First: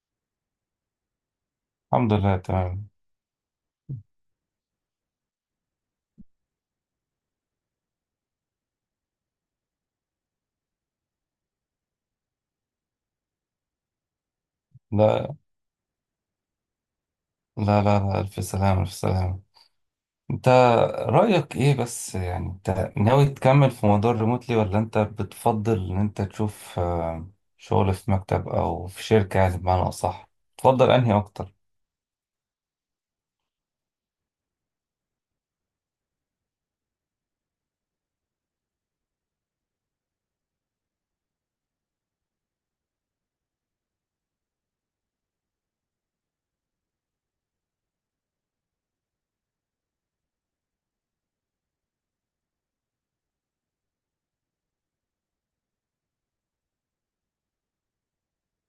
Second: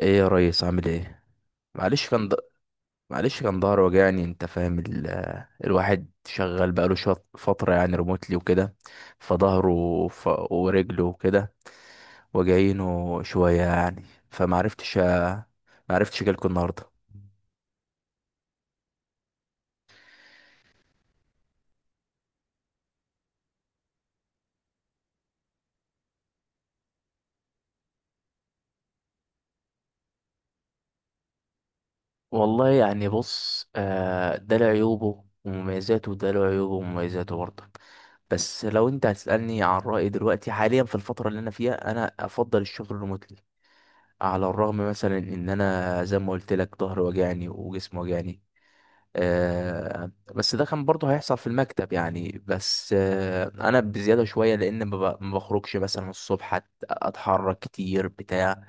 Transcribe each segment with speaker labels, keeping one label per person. Speaker 1: ايه يا ريس، عامل ايه؟ معلش
Speaker 2: الحمد
Speaker 1: كان د...
Speaker 2: لله، تمام.
Speaker 1: معلش كان ظهر وجعني. انت فاهم الواحد شغال بقاله شويه فتره، يعني ريموتلي وكده. فظهره ورجله وكده، وجعينه شويه يعني. فمعرفتش
Speaker 2: لا
Speaker 1: أ... معرفتش اجيلكوا النهارده.
Speaker 2: لا لا لا، ألف سلامة ألف سلامة. انت رأيك ايه بس؟ يعني انت ناوي تكمل في موضوع الريموتلي ولا انت بتفضل ان انت تشوف شغل في مكتب او في شركة؟ يعني بمعنى اصح تفضل انهي اكتر؟
Speaker 1: والله يعني بص، ده له عيوبه ومميزاته، وده له عيوبه ومميزاته برضه. بس لو انت هتسألني عن رأيي دلوقتي حاليا في الفترة اللي انا فيها، انا افضل الشغل ريموتلي. على الرغم مثلا ان انا زي ما قلت لك ظهري وجعني وجسمي وجعني. بس ده كان برضه هيحصل في المكتب يعني. بس انا بزياده شويه، لان ما بخرجش مثلا الصبح، اتحرك كتير بتاع.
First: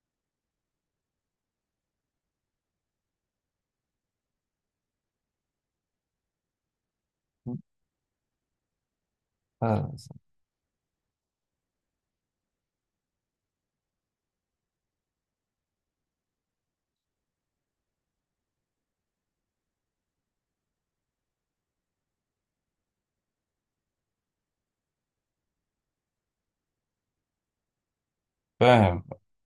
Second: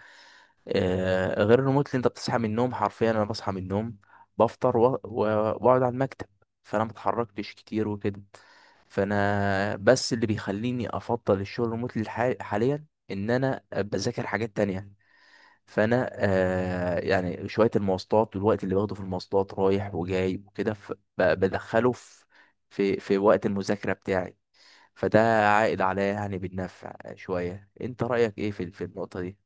Speaker 1: غير الريموت، اللي انت بتصحى من النوم حرفيا. انا بصحى من النوم، بفطر واقعد على المكتب. فانا ما اتحركتش كتير وكده. فانا
Speaker 2: آه،
Speaker 1: بس اللي بيخليني افضل الشغل الريموت حاليا ان انا بذاكر حاجات تانية. فانا يعني شويه المواصلات، والوقت اللي باخده في المواصلات رايح وجاي وكده. بدخله في في وقت المذاكره بتاعي. فده عائد عليا يعني بالنفع شويه. انت رايك ايه في في
Speaker 2: فاهم.
Speaker 1: النقطه دي؟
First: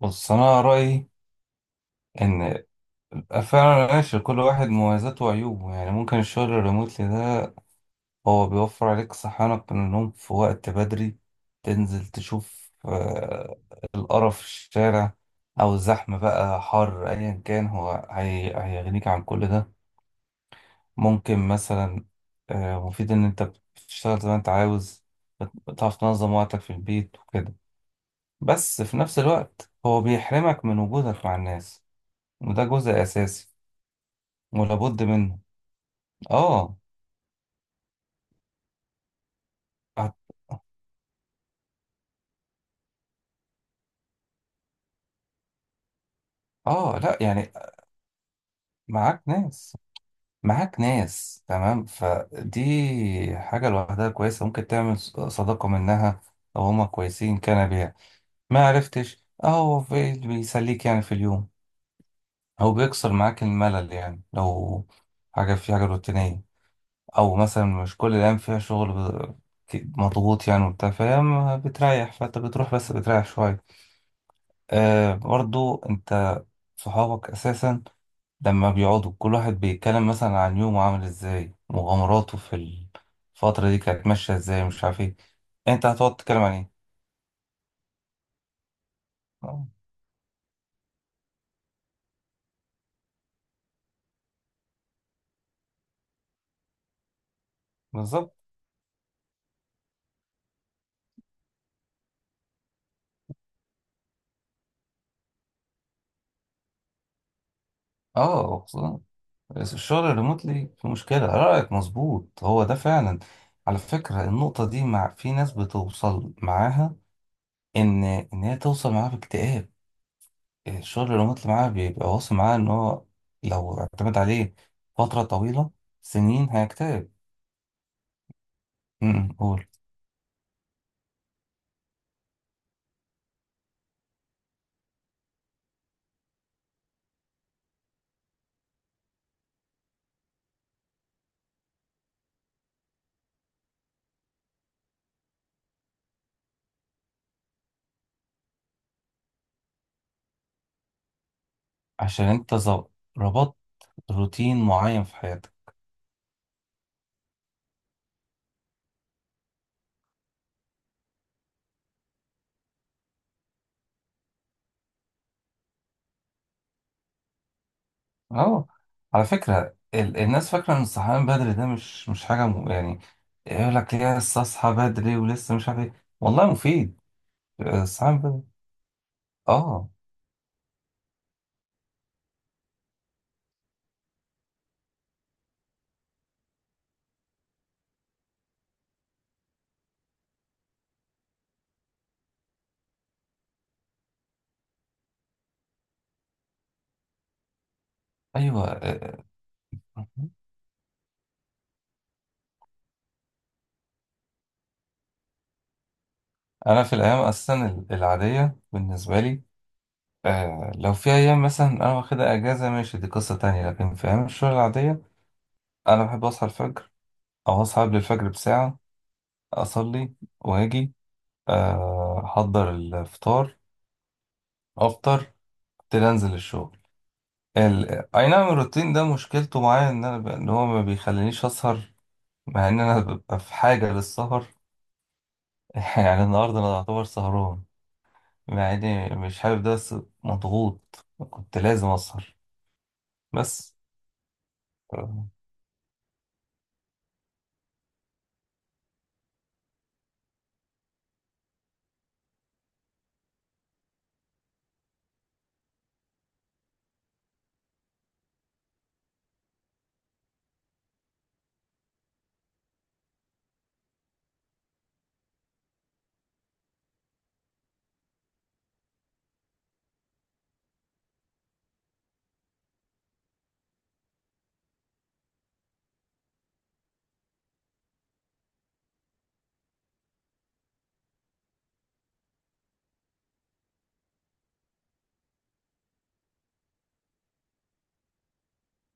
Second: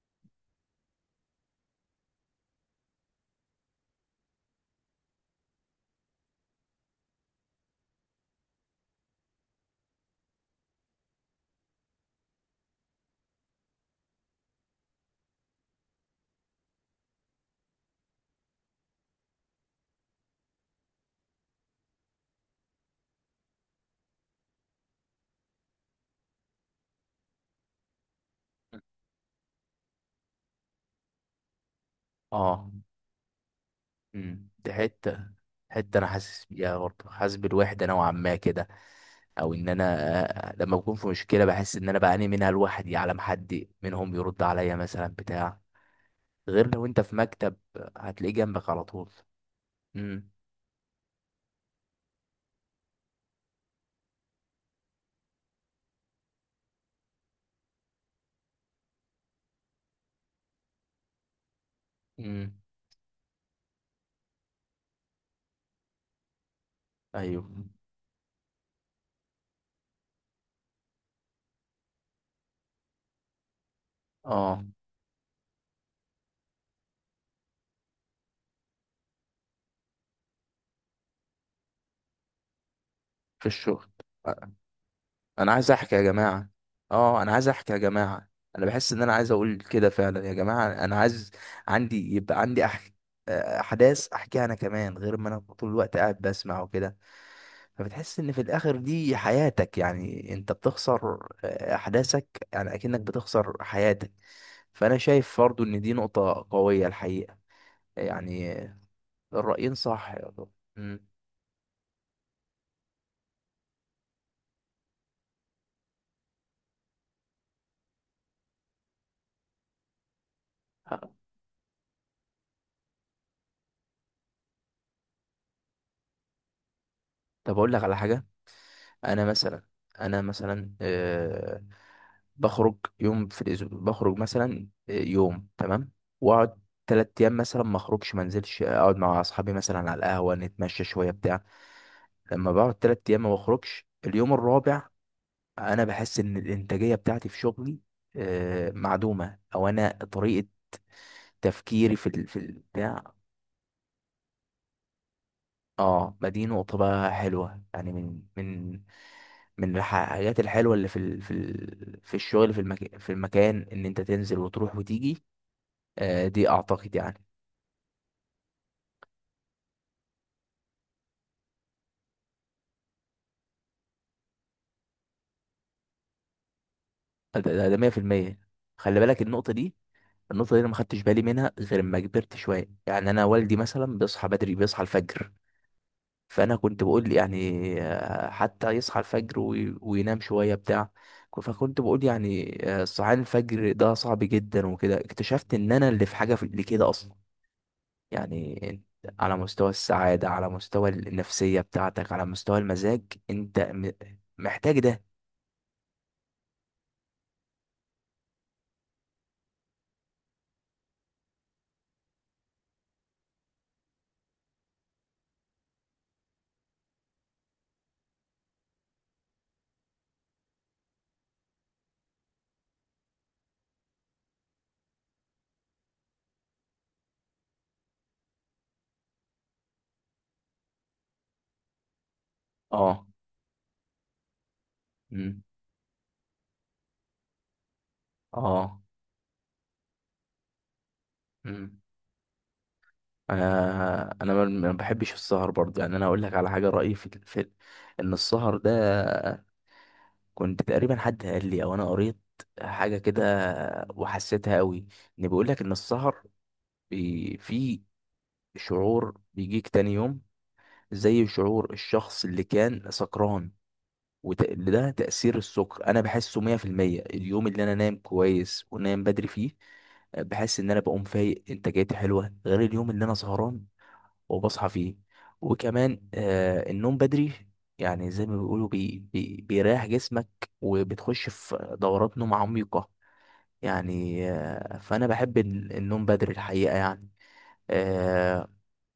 Speaker 2: بص، انا رأيي ان فعلا ماشي، كل واحد مميزاته وعيوبه. يعني ممكن الشغل الريموتلي ده هو بيوفر عليك صحيانك من النوم في وقت بدري، تنزل تشوف القرف في الشارع أو الزحمة، بقى حر أيا كان، هو هيغنيك عن كل ده. ممكن مثلا مفيد إن أنت بتشتغل زي ما أنت عاوز، بتعرف تنظم وقتك في البيت وكده. بس في نفس الوقت هو بيحرمك من وجودك مع الناس، وده
Speaker 1: اه.
Speaker 2: جزء أساسي
Speaker 1: دي
Speaker 2: ولابد
Speaker 1: حته
Speaker 2: منه.
Speaker 1: حته انا حاسس
Speaker 2: آه.
Speaker 1: بيها برضه، حاسس بالوحده نوعا ما كده. او ان انا،
Speaker 2: هت-
Speaker 1: لما بكون في مشكله، بحس ان انا بعاني منها لوحدي على ما حد منهم يرد عليا مثلا بتاع. غير لو
Speaker 2: آه،
Speaker 1: انت في
Speaker 2: لأ يعني
Speaker 1: مكتب، هتلاقيه جنبك على طول.
Speaker 2: معاك ناس،
Speaker 1: امم.
Speaker 2: معاك ناس، تمام. فدي حاجة لوحدها كويسة، ممكن تعمل صداقة منها أو هما كويسين كان بيها. ما عرفتش أهو اللي بيسليك يعني في اليوم
Speaker 1: امم.
Speaker 2: أو بيكسر معاك الملل، يعني لو حاجة، في حاجة روتينية أو
Speaker 1: ايوه.
Speaker 2: مثلا مش كل الأيام فيها شغل مضغوط يعني وبتاع، فاهم، بتريح، فأنت بتروح بس بتريح شوية.
Speaker 1: اه،
Speaker 2: آه، برضو أنت صحابك أساسا لما بيقعدوا كل واحد بيتكلم مثلا عن يومه عامل ازاي، مغامراته في
Speaker 1: في
Speaker 2: الفترة دي
Speaker 1: الشغل،
Speaker 2: كانت ماشية ازاي، مش عارف ايه.
Speaker 1: انا عايز
Speaker 2: انت
Speaker 1: احكي يا
Speaker 2: هتقعد تتكلم
Speaker 1: جماعه.
Speaker 2: عن ايه؟
Speaker 1: اه، انا عايز احكي يا جماعه. انا بحس ان انا عايز اقول
Speaker 2: آه،
Speaker 1: كده فعلا يا جماعه. انا عايز، عندي، يبقى عندي احداث احكيها انا كمان، غير ما انا طول الوقت قاعد بسمع وكده. فبتحس ان
Speaker 2: بالظبط.
Speaker 1: في الاخر دي حياتك. يعني انت بتخسر، احداثك، يعني اكنك بتخسر حياتك. فانا شايف برضو ان دي نقطه قويه الحقيقه،
Speaker 2: اه،
Speaker 1: يعني.
Speaker 2: خصوصاً
Speaker 1: الرايين
Speaker 2: الشغل
Speaker 1: صح يا طب.
Speaker 2: الريموتلي في
Speaker 1: مم.
Speaker 2: مشكلة، رأيك مظبوط، هو ده فعلا. على فكرة النقطة دي مع في ناس بتوصل معاها ان هي توصل معاها باكتئاب، الشغل الريموتلي معاها بيبقى واصل معاها ان هو لو اعتمد عليه فترة طويلة سنين هيكتئب.
Speaker 1: طب اقول لك على حاجه.
Speaker 2: م-
Speaker 1: انا
Speaker 2: م،
Speaker 1: مثلا،
Speaker 2: قول.
Speaker 1: انا مثلا، بخرج يوم في الاسبوع، بخرج مثلا يوم، تمام. واقعد تلات ايام مثلا ما اخرجش، ما انزلش، اقعد مع اصحابي مثلا على القهوه، نتمشى شويه بتاع. لما بقعد تلات ايام ما بخرجش، اليوم الرابع انا بحس ان الانتاجيه بتاعتي في شغلي معدومه، او انا طريقه تفكيري في
Speaker 2: عشان
Speaker 1: في
Speaker 2: انت
Speaker 1: البتاع.
Speaker 2: ربطت روتين معين في حياتك.
Speaker 1: اه، ما دي نقطة بقى حلوة. يعني من من الحاجات الحلوة اللي في الشغل، في المكان ان انت تنزل وتروح وتيجي. دي اعتقد يعني.
Speaker 2: اه، على فكرة الناس فاكرة ان الصحيان بدري ده مش حاجة يعني يقول لك لسه اصحى بدري ولسه مش عارف ايه. والله مفيد
Speaker 1: ده
Speaker 2: الصحيان
Speaker 1: 100%.
Speaker 2: بدري.
Speaker 1: خلي بالك
Speaker 2: اه.
Speaker 1: النقطة دي انا ما خدتش بالي منها غير لما كبرت شوية. يعني انا والدي مثلا بيصحى بدري، بيصحى الفجر. فانا كنت بقول يعني حتى يصحى الفجر وينام شويه بتاع. فكنت بقول يعني صحيان الفجر ده صعب جدا وكده. اكتشفت ان انا اللي في حاجه في اللي كده اصلا، يعني.
Speaker 2: ايوه.
Speaker 1: انت
Speaker 2: آه.
Speaker 1: على مستوى
Speaker 2: آه.
Speaker 1: السعاده، على مستوى النفسيه بتاعتك، على مستوى المزاج، انت محتاج ده.
Speaker 2: انا في الايام اصلا العادية بالنسبة لي، آه لو في ايام مثلا انا واخدها اجازة ماشي، دي قصة تانية، لكن في ايام الشغل العادية انا بحب اصحى الفجر او اصحى قبل الفجر بساعة، اصلي واجي احضر الفطار، افطر، ابتدي انزل الشغل. اي نعم، الروتين ده مشكلته معايا ان ان هو ما بيخلينيش اسهر مع ان انا
Speaker 1: اه.
Speaker 2: ببقى في حاجه للسهر.
Speaker 1: مم.
Speaker 2: يعني النهارده انا اعتبر سهران مع
Speaker 1: اه.
Speaker 2: اني مش حابب ده، بس مضغوط كنت
Speaker 1: مم.
Speaker 2: لازم اسهر. بس
Speaker 1: انا ما بحبش
Speaker 2: آه،
Speaker 1: السهر برضه، يعني. انا اقول لك على حاجه، رايي في ان السهر ده، كنت تقريبا حد قال لي او انا قريت حاجه كده وحسيتها قوي. ان بيقول لك ان السهر في شعور بيجيك تاني يوم زي شعور الشخص اللي كان سكران. وده تأثير السكر، انا بحسه 100%. اليوم اللي انا نايم كويس ونايم بدري فيه، بحس ان انا بقوم فايق، انتاجيتي حلوه، غير اليوم اللي انا سهران وبصحى فيه. وكمان النوم بدري، يعني زي ما بيقولوا، بي بيريح جسمك وبتخش في دورات نوم عميقة يعني. فأنا بحب النوم بدري، الحقيقة يعني. آه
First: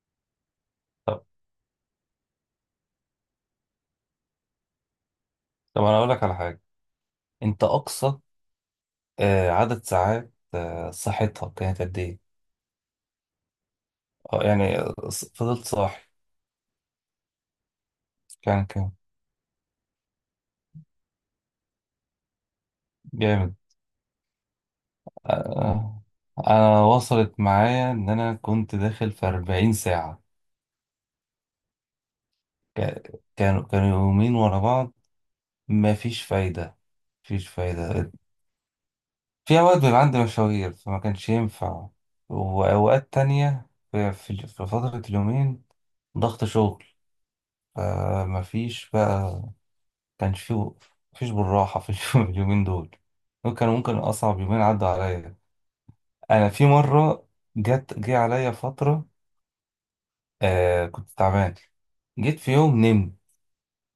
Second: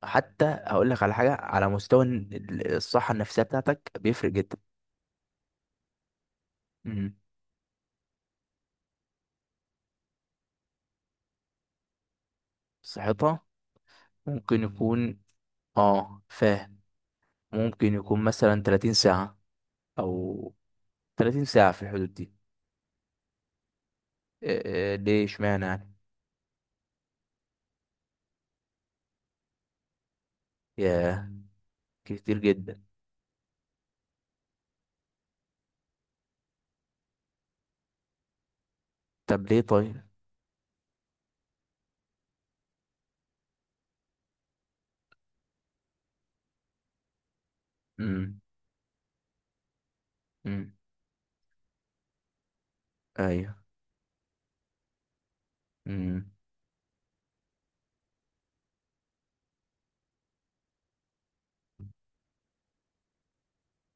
Speaker 1: حتى هقول لك على
Speaker 2: طب،
Speaker 1: حاجة، على مستوى الصحة النفسية بتاعتك بيفرق جدا.
Speaker 2: طب انا اقول لك على حاجه.
Speaker 1: مم.
Speaker 2: انت اقصى عدد ساعات صحتها كانت قد ايه؟
Speaker 1: صحتها ممكن
Speaker 2: يعني
Speaker 1: يكون،
Speaker 2: فضلت صاحي،
Speaker 1: اه فاهم، ممكن يكون مثلا
Speaker 2: كان كام؟
Speaker 1: 30 ساعة، أو 30 ساعة، في الحدود دي.
Speaker 2: جامد.
Speaker 1: ليه اشمعنى يعني؟
Speaker 2: آه، انا وصلت معايا ان انا كنت داخل في 40 ساعة.
Speaker 1: ياه، كتير جدا.
Speaker 2: كانوا يومين ورا بعض، مفيش فايدة، مفيش فايدة.
Speaker 1: طب ليه
Speaker 2: في اوقات بيبقى
Speaker 1: طيب؟
Speaker 2: عندي مشاوير فما كانش ينفع، واوقات تانية في في فترة اليومين ضغط شغل،
Speaker 1: مم.
Speaker 2: فمفيش بقى كانش في،
Speaker 1: مم.
Speaker 2: مفيش بالراحة في اليومين دول. دول
Speaker 1: ايوه.
Speaker 2: كانوا ممكن اصعب يومين عدوا عليا.
Speaker 1: مم.
Speaker 2: انا في مرة جه عليا فترة، آه كنت تعبان. جيت في يوم نمت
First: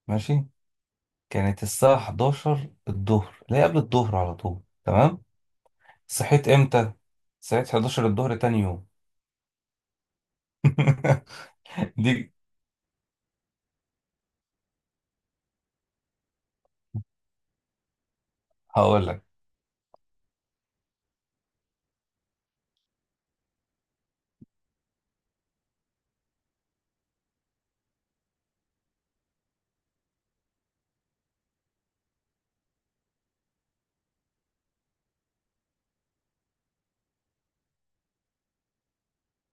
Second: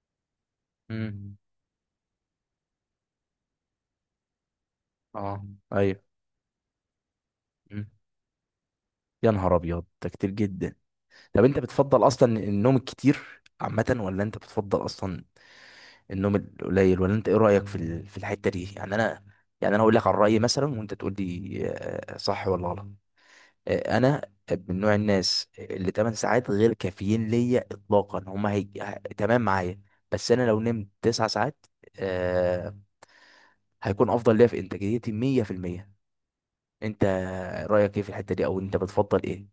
Speaker 2: ماشي،
Speaker 1: مم.
Speaker 2: كانت الساعة 11 الظهر لا قبل الظهر، على طول، تمام.
Speaker 1: اه. ايوه.
Speaker 2: صحيت امتى؟ صحيت
Speaker 1: مم.
Speaker 2: 11 الظهر تاني يوم.
Speaker 1: يا نهار ابيض، ده كتير جدا. طب انت بتفضل
Speaker 2: دي
Speaker 1: اصلا النوم الكتير عامه، ولا انت بتفضل اصلا النوم القليل؟ ولا انت ايه رايك في في الحته دي؟ يعني
Speaker 2: هقول لك.
Speaker 1: انا، يعني انا اقول لك عن رايي مثلا، وانت تقول لي صح ولا غلط. انا من نوع الناس اللي 8 ساعات غير كافيين ليا اطلاقا، هما تمام معايا. بس انا لو نمت 9 ساعات، آه، هيكون افضل ليا في انتاجيتي 100%. انت رايك ايه في الحته دي، او انت بتفضل ايه؟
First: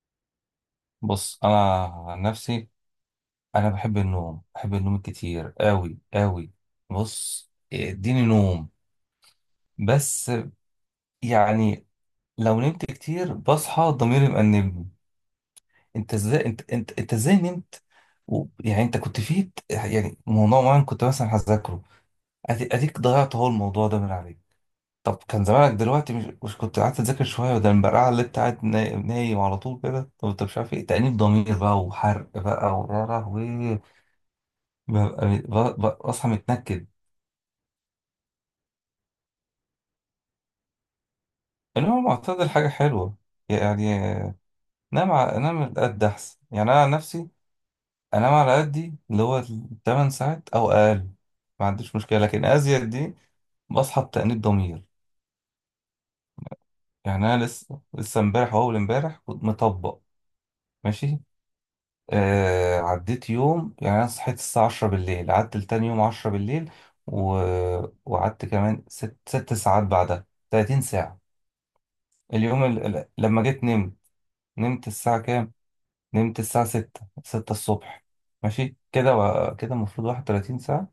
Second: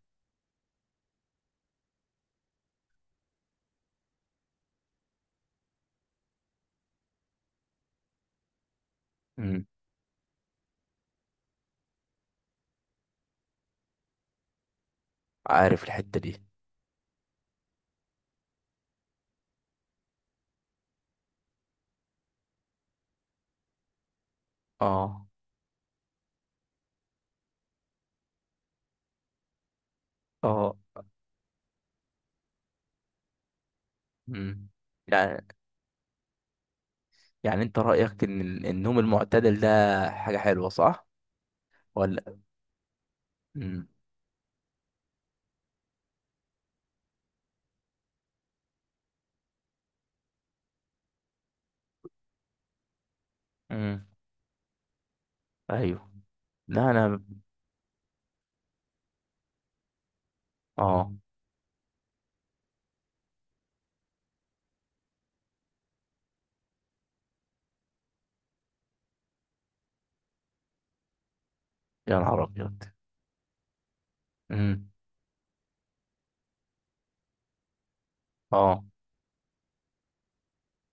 Speaker 2: بص، انا عن نفسي انا بحب النوم، بحب النوم كتير قوي قوي. بص اديني نوم،
Speaker 1: امم.
Speaker 2: بس يعني لو نمت كتير بصحى ضميري مأنبني.
Speaker 1: عارف
Speaker 2: انت
Speaker 1: الحته دي.
Speaker 2: ازاي؟ انت ازاي نمت و... يعني انت كنت فيه، يعني موضوع معين كنت مثلا هذاكره، اديك ضيعت اهو الموضوع ده من عليك. طب
Speaker 1: اه.
Speaker 2: كان زمانك دلوقتي مش كنت قعدت تذاكر شويه، وده البرقعه اللي انت قاعد نايم على طول كده. طب انت مش عارف
Speaker 1: اه.
Speaker 2: ايه تأنيب ضمير بقى وحرق بقى ويا لهوي.
Speaker 1: امم.
Speaker 2: ببقى
Speaker 1: يعني،
Speaker 2: بصحى متنكد.
Speaker 1: انت رايك ان النوم المعتدل ده حاجه حلوه، صح
Speaker 2: انما
Speaker 1: ولا؟
Speaker 2: المعتدل حاجه حلوه، يعني
Speaker 1: امم.
Speaker 2: نام على قد احسن. يعني انا عن نفسي انام على قدي اللي هو 8 ساعات او اقل، ما عنديش مشكله، لكن ازيد دي بصحى
Speaker 1: امم.
Speaker 2: بتأنيب ضمير.
Speaker 1: ايوه. لا انا.
Speaker 2: يعني انا لسه امبارح واول امبارح كنت مطبق
Speaker 1: اه.
Speaker 2: ماشي. آه، عديت يوم، يعني أنا صحيت الساعة 10 بالليل، قعدت لتاني يوم 10 بالليل و... وقعدت كمان 6 ساعات بعدها، 30 ساعة.
Speaker 1: يا نهار
Speaker 2: اليوم
Speaker 1: ابيض.
Speaker 2: لما جيت نمت، نمت
Speaker 1: امم.
Speaker 2: الساعة كام؟ نمت الساعة 6، 6 الصبح ماشي
Speaker 1: اه.
Speaker 2: كده، و... كده المفروض 31 ساعة،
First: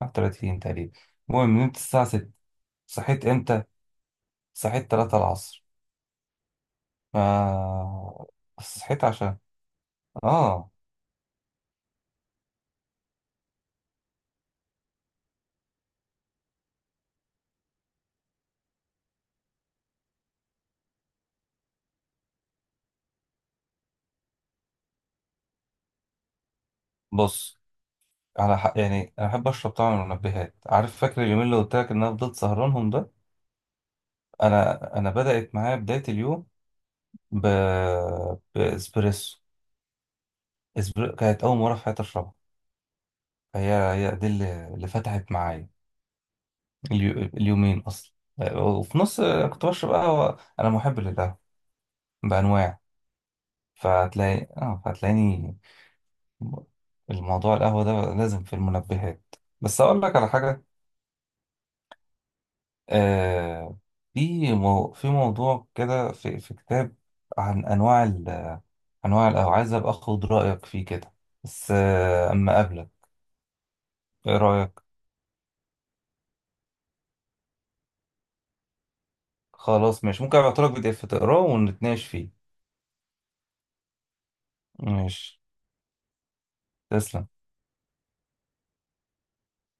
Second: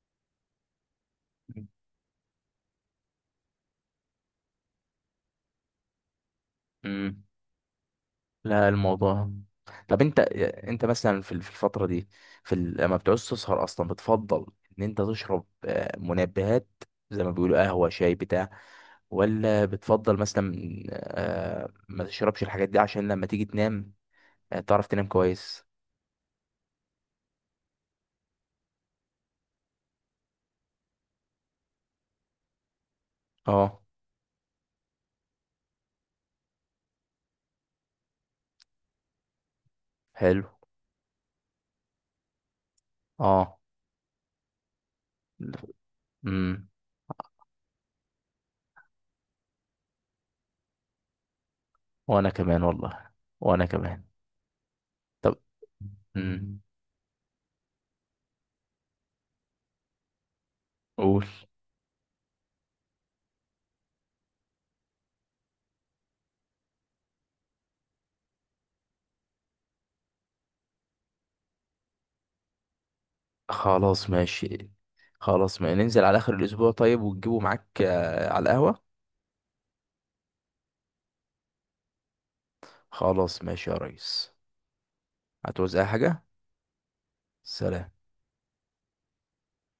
Speaker 2: 31 تقريبا. المهم نمت الساعة 6، صحيت امتى؟ صحيت 3 العصر.
Speaker 1: امم.
Speaker 2: آه...
Speaker 1: لا
Speaker 2: صحيت
Speaker 1: الموضوع.
Speaker 2: عشان
Speaker 1: طب انت،
Speaker 2: اه.
Speaker 1: انت مثلا في في الفتره دي، في لما بتعوز تسهر اصلا، بتفضل ان انت تشرب منبهات، زي ما بيقولوا قهوه، شاي، بتاع؟ ولا بتفضل مثلا ما تشربش الحاجات دي عشان لما تيجي تنام تعرف تنام كويس؟
Speaker 2: بص، على حق، يعني انا بحب اشرب طبعا من المنبهات، عارف، فاكر اليومين اللي قلت لك ان انا فضلت سهرانهم ده،
Speaker 1: اه،
Speaker 2: انا بدات معايا بدايه اليوم ب... باسبريسو.
Speaker 1: حلو.
Speaker 2: كانت اول مره في حياتي اشربها،
Speaker 1: اه.
Speaker 2: هي دي اللي فتحت معايا
Speaker 1: امم.
Speaker 2: اليومين اصلا. وفي نص كنت بشرب قهوه، انا محب للقهوه
Speaker 1: وانا كمان
Speaker 2: بانواع.
Speaker 1: والله. وانا كمان.
Speaker 2: فهتلاقي اه،
Speaker 1: طب،
Speaker 2: فهتلاقيني
Speaker 1: امم،
Speaker 2: الموضوع القهوه ده لازم في المنبهات. بس اقول لك على حاجه.
Speaker 1: قول.
Speaker 2: آه، في موضوع كده، في كتاب عن انواع انواع القهوه، عايز ابقى اخد رايك فيه كده، بس اما قبلك،
Speaker 1: خلاص
Speaker 2: ايه
Speaker 1: ماشي.
Speaker 2: رايك؟
Speaker 1: خلاص، ما ننزل على اخر الاسبوع طيب، وتجيبه معاك على القهوه.
Speaker 2: خلاص ماشي، ممكن ابعتلك بي دي اف تقراه ونتناقش فيه.
Speaker 1: خلاص ماشي يا ريس.
Speaker 2: ماشي،
Speaker 1: هتعوز اي حاجة؟
Speaker 2: تسلم.
Speaker 1: سلام.